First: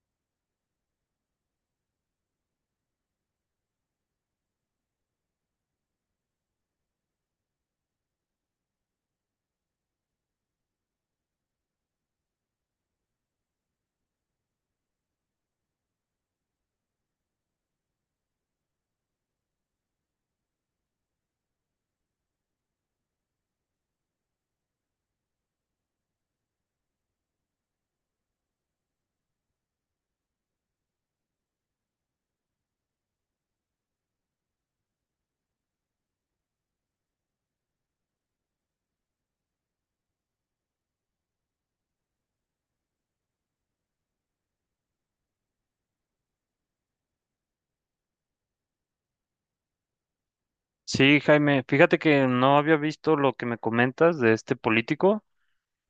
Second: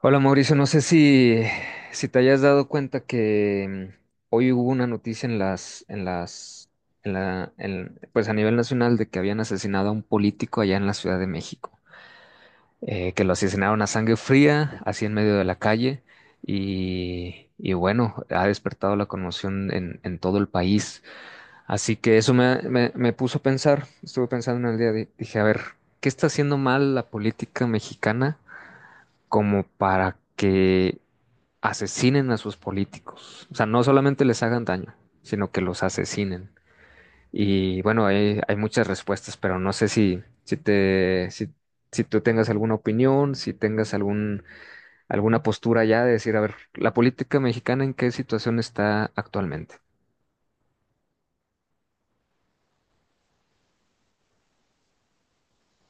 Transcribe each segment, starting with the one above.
Hola Mauricio, no sé si te hayas dado cuenta que hoy hubo una noticia en pues a nivel nacional de que habían asesinado a un político allá en la Ciudad de México. Que lo asesinaron a sangre fría, así en medio de la calle, y bueno, ha despertado la conmoción en todo el país. Así que eso me puso a pensar, estuve pensando en el día, dije, a ver, ¿qué está haciendo mal la política mexicana como para que asesinen a sus políticos? O sea, no solamente les hagan daño, sino que los asesinen. Y bueno, hay muchas respuestas, pero no sé si, si te, si, si tú tengas alguna opinión, si tengas alguna postura ya de decir, a ver, la política mexicana en qué situación está actualmente. Sí, Jaime, fíjate que no había visto lo que me comentas de este político,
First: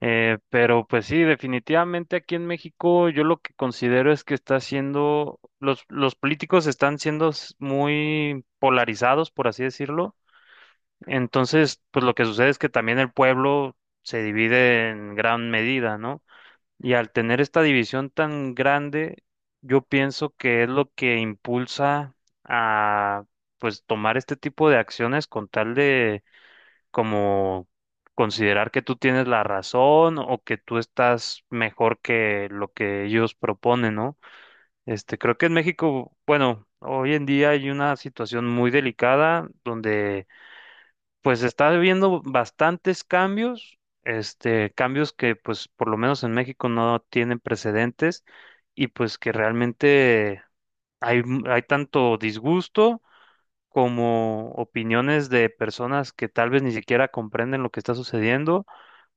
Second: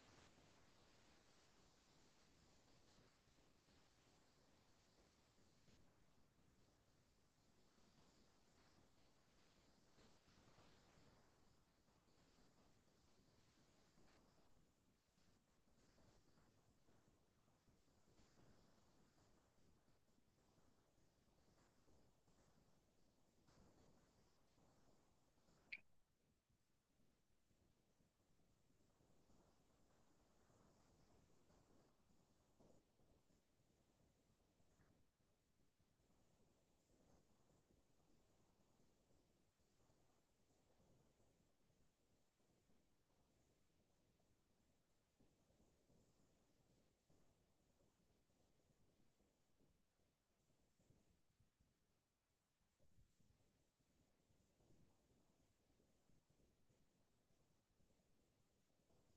pero pues sí, definitivamente aquí en México yo lo que considero es que está siendo, los políticos están siendo muy polarizados, por así decirlo. Entonces, pues lo que sucede es que también el pueblo se divide en gran medida, ¿no? Y al tener esta división tan grande, yo pienso que es lo que impulsa a, pues, tomar este tipo de acciones con tal de como considerar que tú tienes la razón o que tú estás mejor que lo que ellos proponen, ¿no? Este, creo que en México, bueno, hoy en día hay una situación muy delicada donde pues está habiendo bastantes cambios, este, cambios que pues por lo menos en México no tienen precedentes y pues que realmente hay, hay tanto disgusto como opiniones de personas que tal vez ni siquiera comprenden lo que está sucediendo,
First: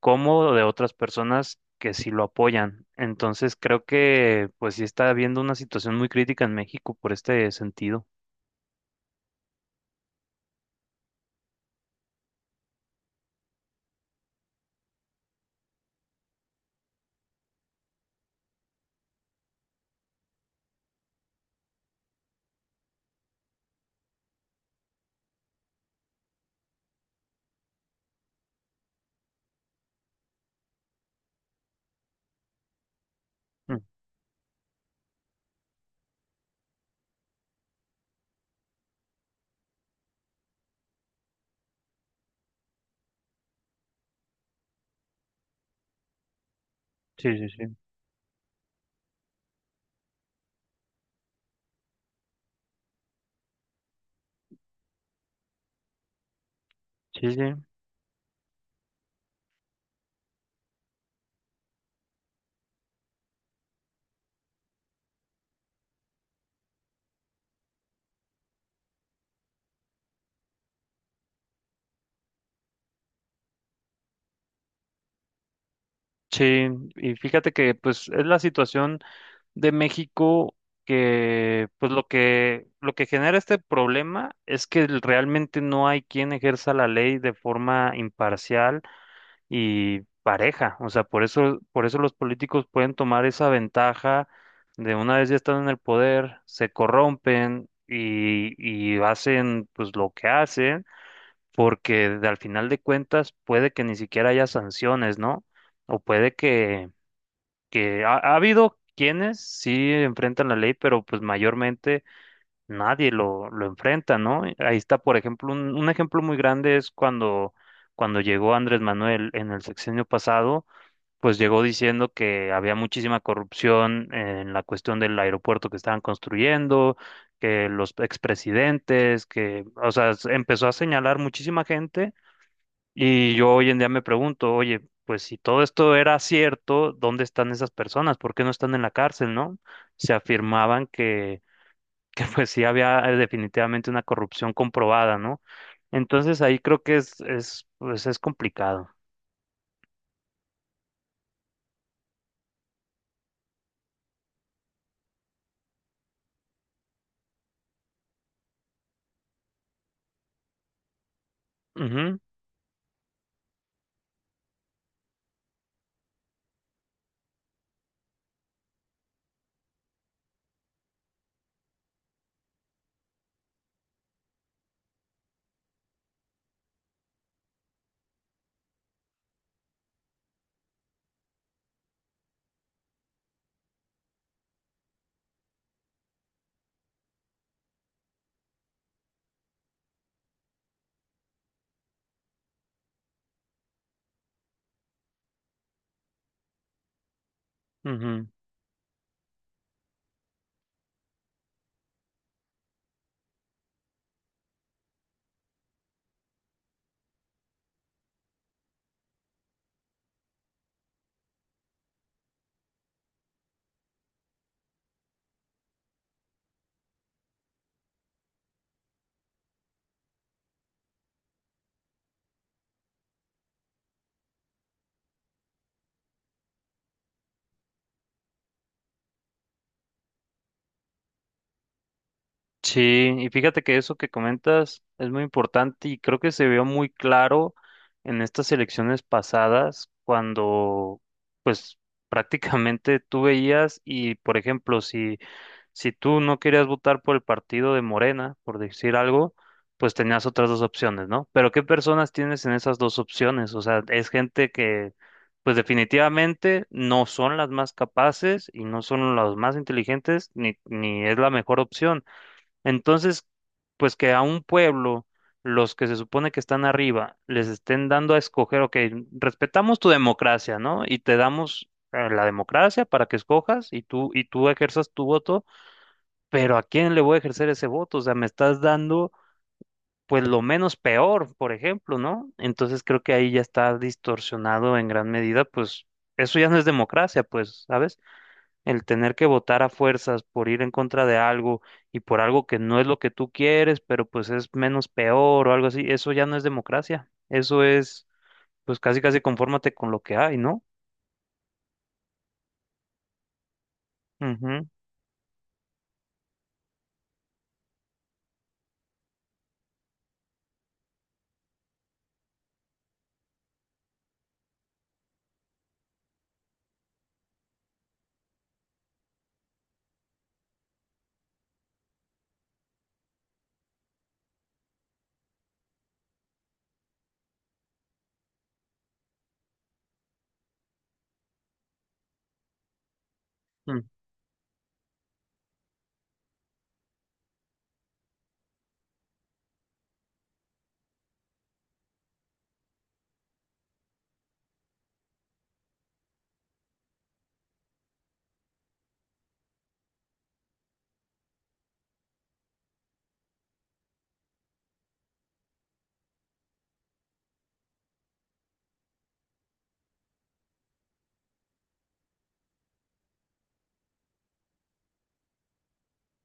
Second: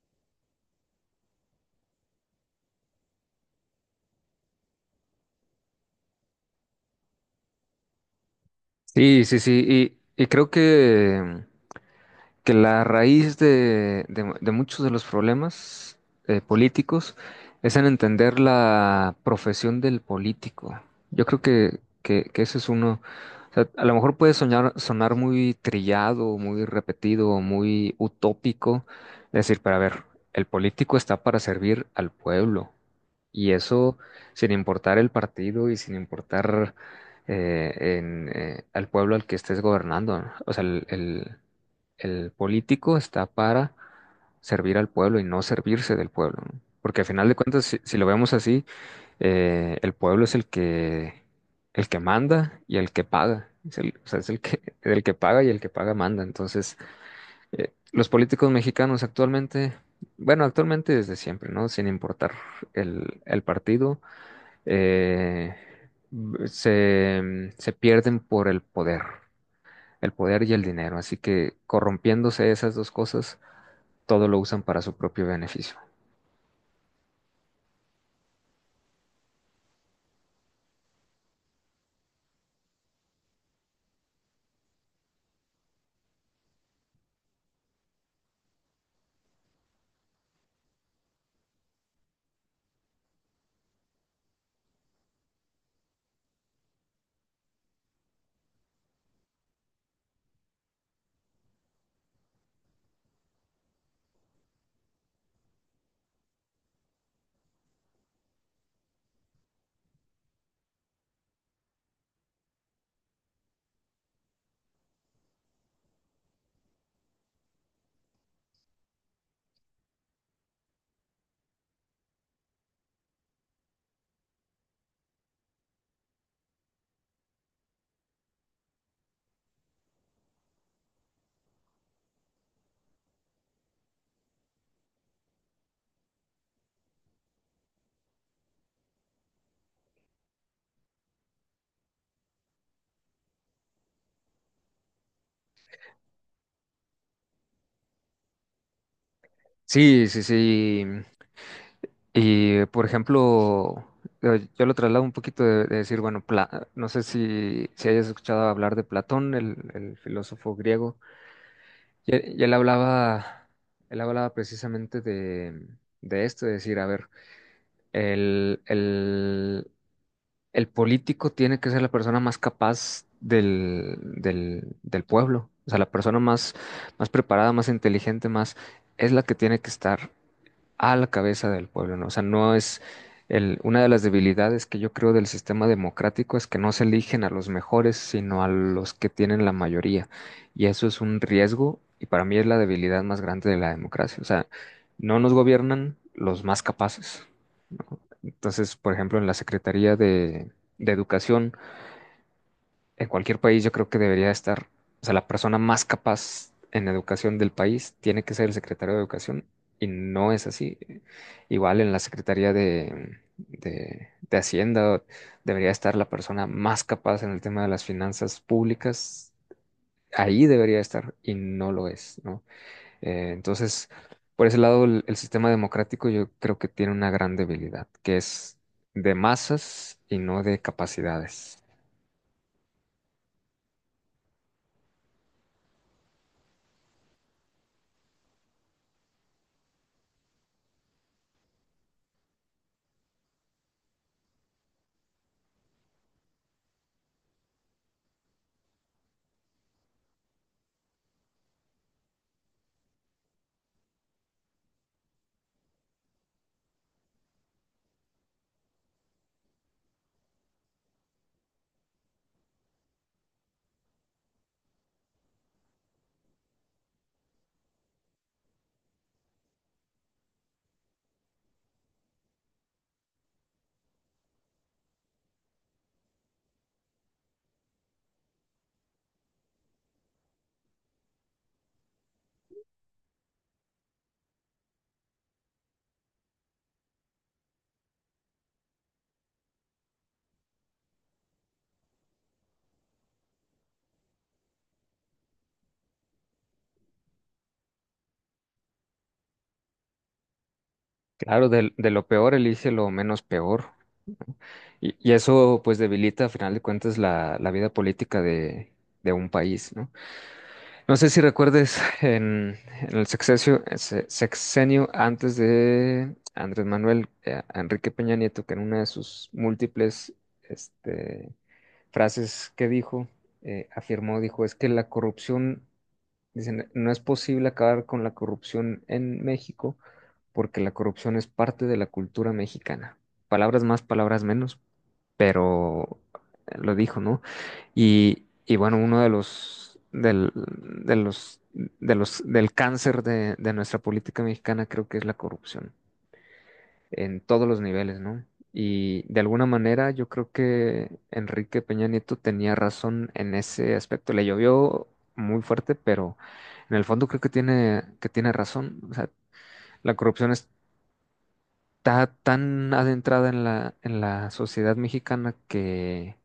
como de otras personas que sí lo apoyan. Entonces creo que pues sí está habiendo una situación muy crítica en México por este sentido. Sí, sí, sí. Y creo que la raíz de muchos de los problemas políticos es en entender la profesión del político. Yo creo que ese es uno. O sea, a lo mejor puede sonar muy trillado, muy repetido, muy utópico, decir, pero a ver, el político está para servir al pueblo y Mm, eso sin importar el partido y sin importar al pueblo al que estés gobernando, ¿no? O sea, el político está para servir al pueblo y no servirse del pueblo, ¿no? Porque al final de Sí, sí, cuentas, sí. si lo vemos así, el pueblo es el que manda y el que paga. O sea, es el que, el que paga y el que paga manda. Entonces, Sí, sí. Los políticos mexicanos actualmente, bueno, actualmente desde siempre, ¿no? Sin importar el partido, eh, se pierden por el poder y el dinero. Así que corrompiéndose esas dos cosas todo lo usan para su propio beneficio. Sí, y fíjate que pues es la situación de México que pues lo que genera este problema es que realmente no hay quien ejerza la ley de forma imparcial y pareja. O sea, por eso los políticos pueden tomar esa ventaja de una vez ya están en el poder, se corrompen y hacen pues lo que hacen, al final de cuentas puede que ni siquiera haya sanciones, ¿no? O puede que ha, ha habido quienes sí enfrentan la ley, pero pues mayormente nadie lo, lo enfrenta, ¿no? Ahí está, por ejemplo, un ejemplo muy grande es cuando llegó Andrés Manuel en el sexenio pasado pues llegó diciendo que había muchísima corrupción en la cuestión del aeropuerto que estaban construyendo, que los expresidentes, que, o sea, empezó a señalar muchísima gente y yo hoy en día me pregunto, oye, pues si todo esto era cierto, ¿dónde están esas personas? ¿Por qué no están en la cárcel, no? Se afirmaban que, que pues sí había definitivamente una corrupción comprobada, ¿no? Entonces ahí creo que pues es complicado. Sí, sí, sí. Y por ejemplo, yo lo traslado un poquito de decir, bueno, no sé si, si hayas escuchado hablar de Platón, el filósofo griego, y, Ujú, él y él hablaba precisamente de esto, de decir, a ver, el, el, el político tiene que ser la persona más capaz del pueblo. O sea, la persona más preparada, más inteligente, más, es la que tiene que estar a la cabeza del pueblo, ¿no? O sea, no es una de las debilidades que yo creo del sistema democrático es que no se eligen a los mejores, sino a los que tienen la mayoría. Y eso es un riesgo y para mí es la debilidad más grande de la democracia. O sea, no nos gobiernan los más capaces, ¿no? ujú. Entonces, por ejemplo, en la Secretaría de Educación, en cualquier país yo creo que debería estar, o sea, la persona más capaz en educación del país tiene que ser el secretario de educación, y no es así. Igual en la Secretaría de Hacienda debería estar la persona más capaz en el tema de las finanzas públicas. Ahí debería estar y no lo es, ¿no? Entonces, por ese lado, el sistema democrático yo creo que tiene una gran debilidad, que es de masas y no de capacidades. Sí, y fíjate que eso que comentas es muy importante y creo que se vio muy claro en estas elecciones pasadas cuando pues prácticamente tú veías y por ejemplo si tú no querías votar por el partido de Morena, por decir algo, pues tenías otras dos opciones, ¿no? Pero ¿qué personas tienes en esas dos opciones? O sea, es gente que pues definitivamente no son las más capaces y no son las más inteligentes ni es la mejor opción entonces, pues que a un pueblo, los que se supone que están arriba, les estén dando a escoger, ok, respetamos tu democracia, ¿no? Y te damos la democracia para que escojas y tú ejerzas tu voto, pero ¿a quién le voy a ejercer ese voto? O sea, me estás dando, pues, lo menos peor, por ejemplo, ¿no? Entonces creo que ahí ya está distorsionado en gran medida, pues, eso ya no es democracia, pues, ¿sabes? El tener que votar a fuerzas por ir en contra de algo y por algo que no es lo que tú quieres, pero pues es menos peor o algo así, eso ya no es democracia. Eso es, pues casi casi confórmate con lo que hay, ¿no? Claro, de lo peor elige lo menos peor. Ujú, Y eso pues debilita a final de cuentas la vida política de un país, ¿no? No sé si recuerdes en el sexenio, sexenio antes de Andrés Manuel, a Enrique Peña Nieto, que en una de sus múltiples este, frases que dijo, afirmó, dijo, es que la corrupción, dicen, no es posible acabar con la corrupción en México porque la corrupción es parte de la cultura mexicana. Palabras más, mm. palabras menos, pero lo dijo, ¿no? Y bueno, uno de los, del cáncer de nuestra política mexicana creo que es la corrupción, en todos los niveles, ¿no? Y de alguna manera yo creo que Enrique Peña Nieto tenía razón en ese aspecto. Le llovió muy fuerte, pero en el fondo creo que tiene razón. O sea, la corrupción es está tan adentrada en en la sociedad mexicana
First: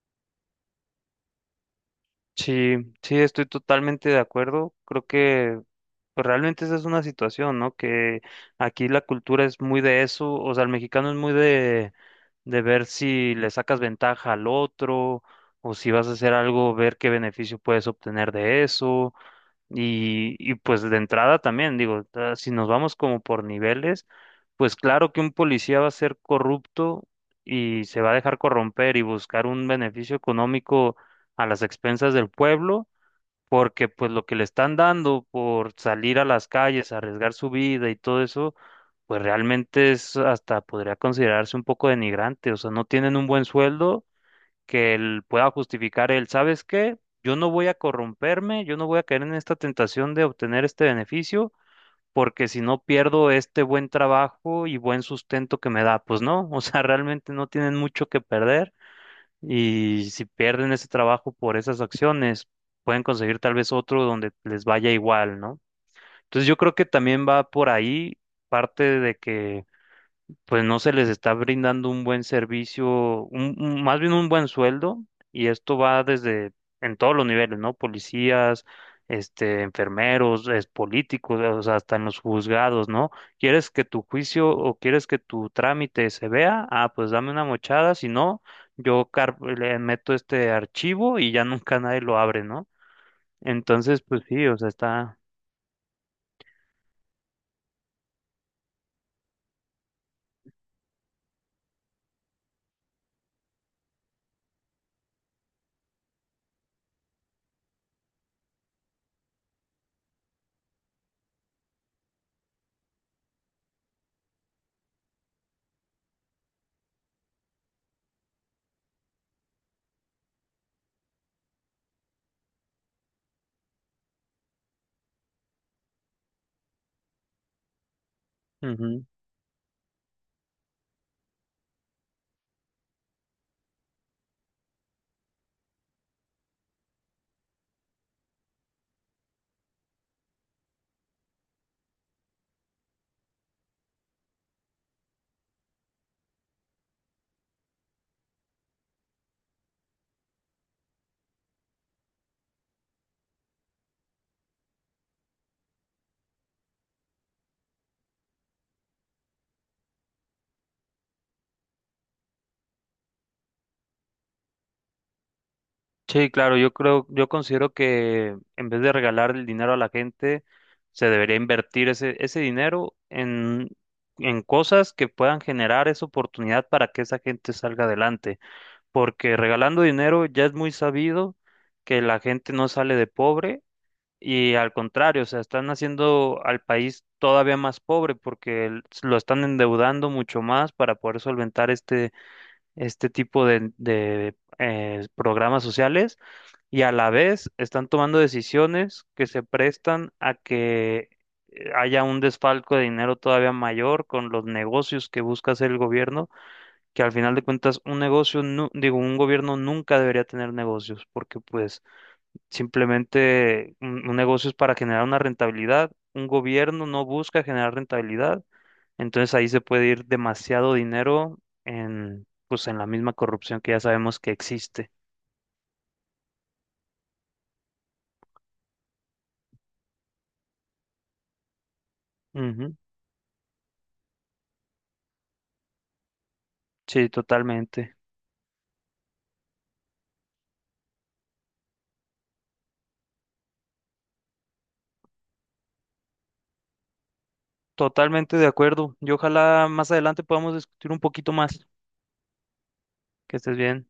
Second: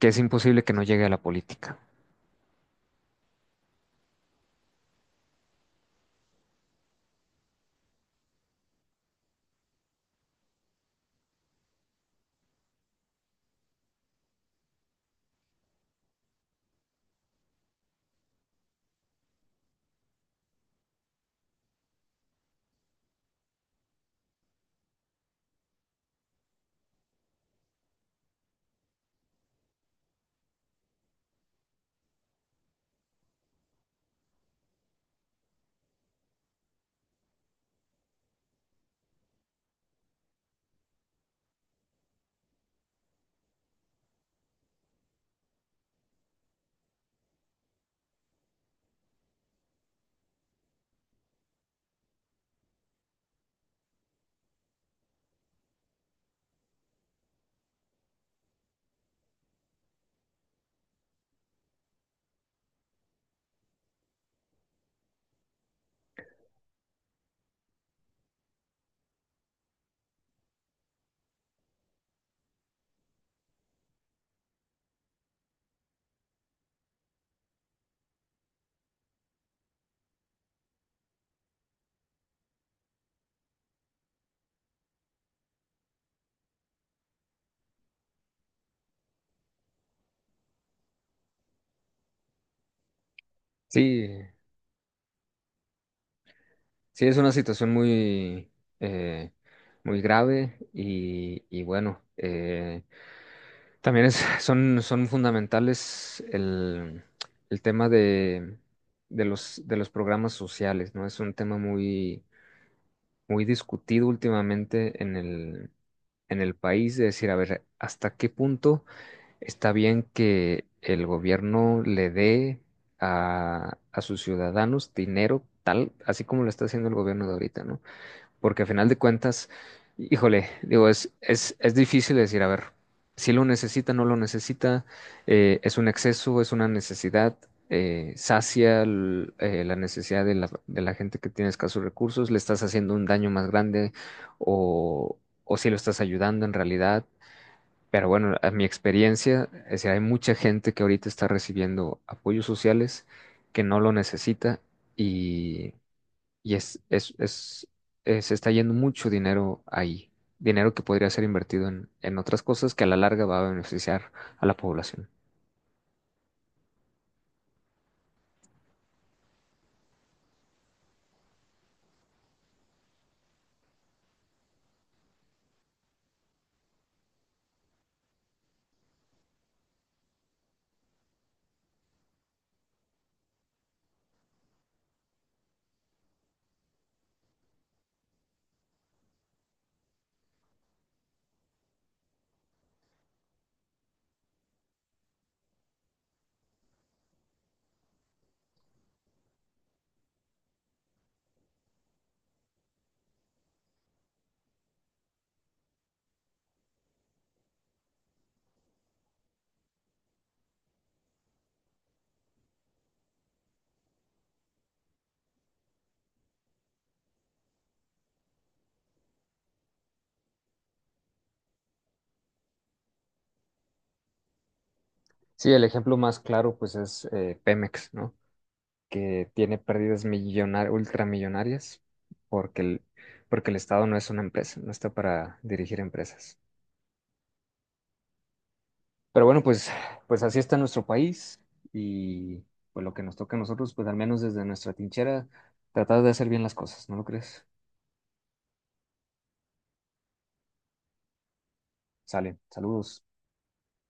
que es imposible que no llegue a la política. Sí, sí, estoy totalmente de acuerdo. Creo que pues, realmente esa es una situación, ¿no? Que aquí la cultura es muy de eso, o sea, el mexicano es muy de ver si le sacas ventaja al otro, o si vas a hacer algo, ver qué beneficio puedes obtener de eso. Y pues de entrada también, digo, si nos vamos como por niveles, pues claro que un policía va a ser corrupto y se va a dejar corromper y buscar un beneficio económico a las expensas del pueblo, porque pues lo que le están dando por salir a las calles, arriesgar su vida y todo eso, pues realmente es hasta podría considerarse un poco denigrante, o sea, no tienen un buen sueldo que él pueda justificar él, ¿sabes qué? Yo no voy a corromperme, yo no voy a caer en esta tentación de obtener este beneficio, porque si no pierdo este buen trabajo y buen sustento que me da, pues no, o sea, realmente no tienen mucho que perder y si pierden ese trabajo por esas acciones, pueden conseguir tal vez otro donde les vaya igual, ¿no? Entonces yo creo que también va por ahí parte de que pues no se les está brindando un buen servicio, más bien un buen sueldo, y esto va desde en todos los niveles, ¿no? Policías, este, enfermeros, es, políticos, o sea, hasta en los juzgados, ¿no? ¿Quieres que tu juicio o quieres que tu trámite se vea? Ah, pues dame una mochada, si no, yo le meto este archivo y ya nunca nadie lo abre, ¿no? Entonces, Sí, pues sí, o sea, está... sí, es una situación muy, eh, muy grave y bueno, son, son fundamentales el tema de, de los programas sociales, ¿no? Es un tema muy, muy discutido últimamente en en el país, de decir, a ver, ¿hasta qué punto está bien que el gobierno le dé a sus ciudadanos dinero tal, así como lo está haciendo el gobierno de ahorita, ¿no? Porque a final de cuentas, híjole, digo, es difícil decir, a ver, si lo necesita, no lo necesita, es un exceso, es una necesidad, la necesidad de de la gente que tiene escasos recursos, le estás haciendo un daño más grande o, o si lo estás ayudando en realidad. Pero bueno, a mi experiencia, es decir, hay mucha gente que ahorita está recibiendo apoyos sociales que no lo necesita y, y se está yendo mucho dinero ahí, dinero que podría ser invertido en otras cosas que a la larga va a beneficiar a la población. Sí, claro, yo creo, yo considero que en vez de regalar el dinero a la gente, se debería invertir ese dinero en cosas que puedan generar esa oportunidad para que esa gente salga adelante. Porque regalando dinero ya es muy sabido que la gente no sale de pobre y al contrario, o sea, están haciendo al país todavía más pobre porque lo están endeudando mucho más para poder solventar este tipo de, programas sociales y a la vez están tomando decisiones que se prestan a que haya un desfalco de dinero todavía mayor con los negocios que busca hacer el gobierno, que al final de cuentas un negocio, digo, un gobierno nunca debería tener negocios, porque pues simplemente un negocio es para generar una rentabilidad, un gobierno no busca generar rentabilidad entonces ahí se puede ir demasiado dinero en, pues, en la misma corrupción que ya sabemos que existe. Sí, el ejemplo más claro pues es Pemex, ¿no? Que tiene pérdidas ultramillonarias porque Ujú. Porque el Estado no es una empresa, no está para dirigir empresas. Sí, totalmente. Pero bueno, pues así está nuestro país y pues lo que nos toca a nosotros, pues al menos desde nuestra tinchera, tratar de hacer bien las cosas, ¿no lo crees? Totalmente de acuerdo. Y ojalá más adelante podamos discutir un poquito más. Sale, saludos. Que estés bien.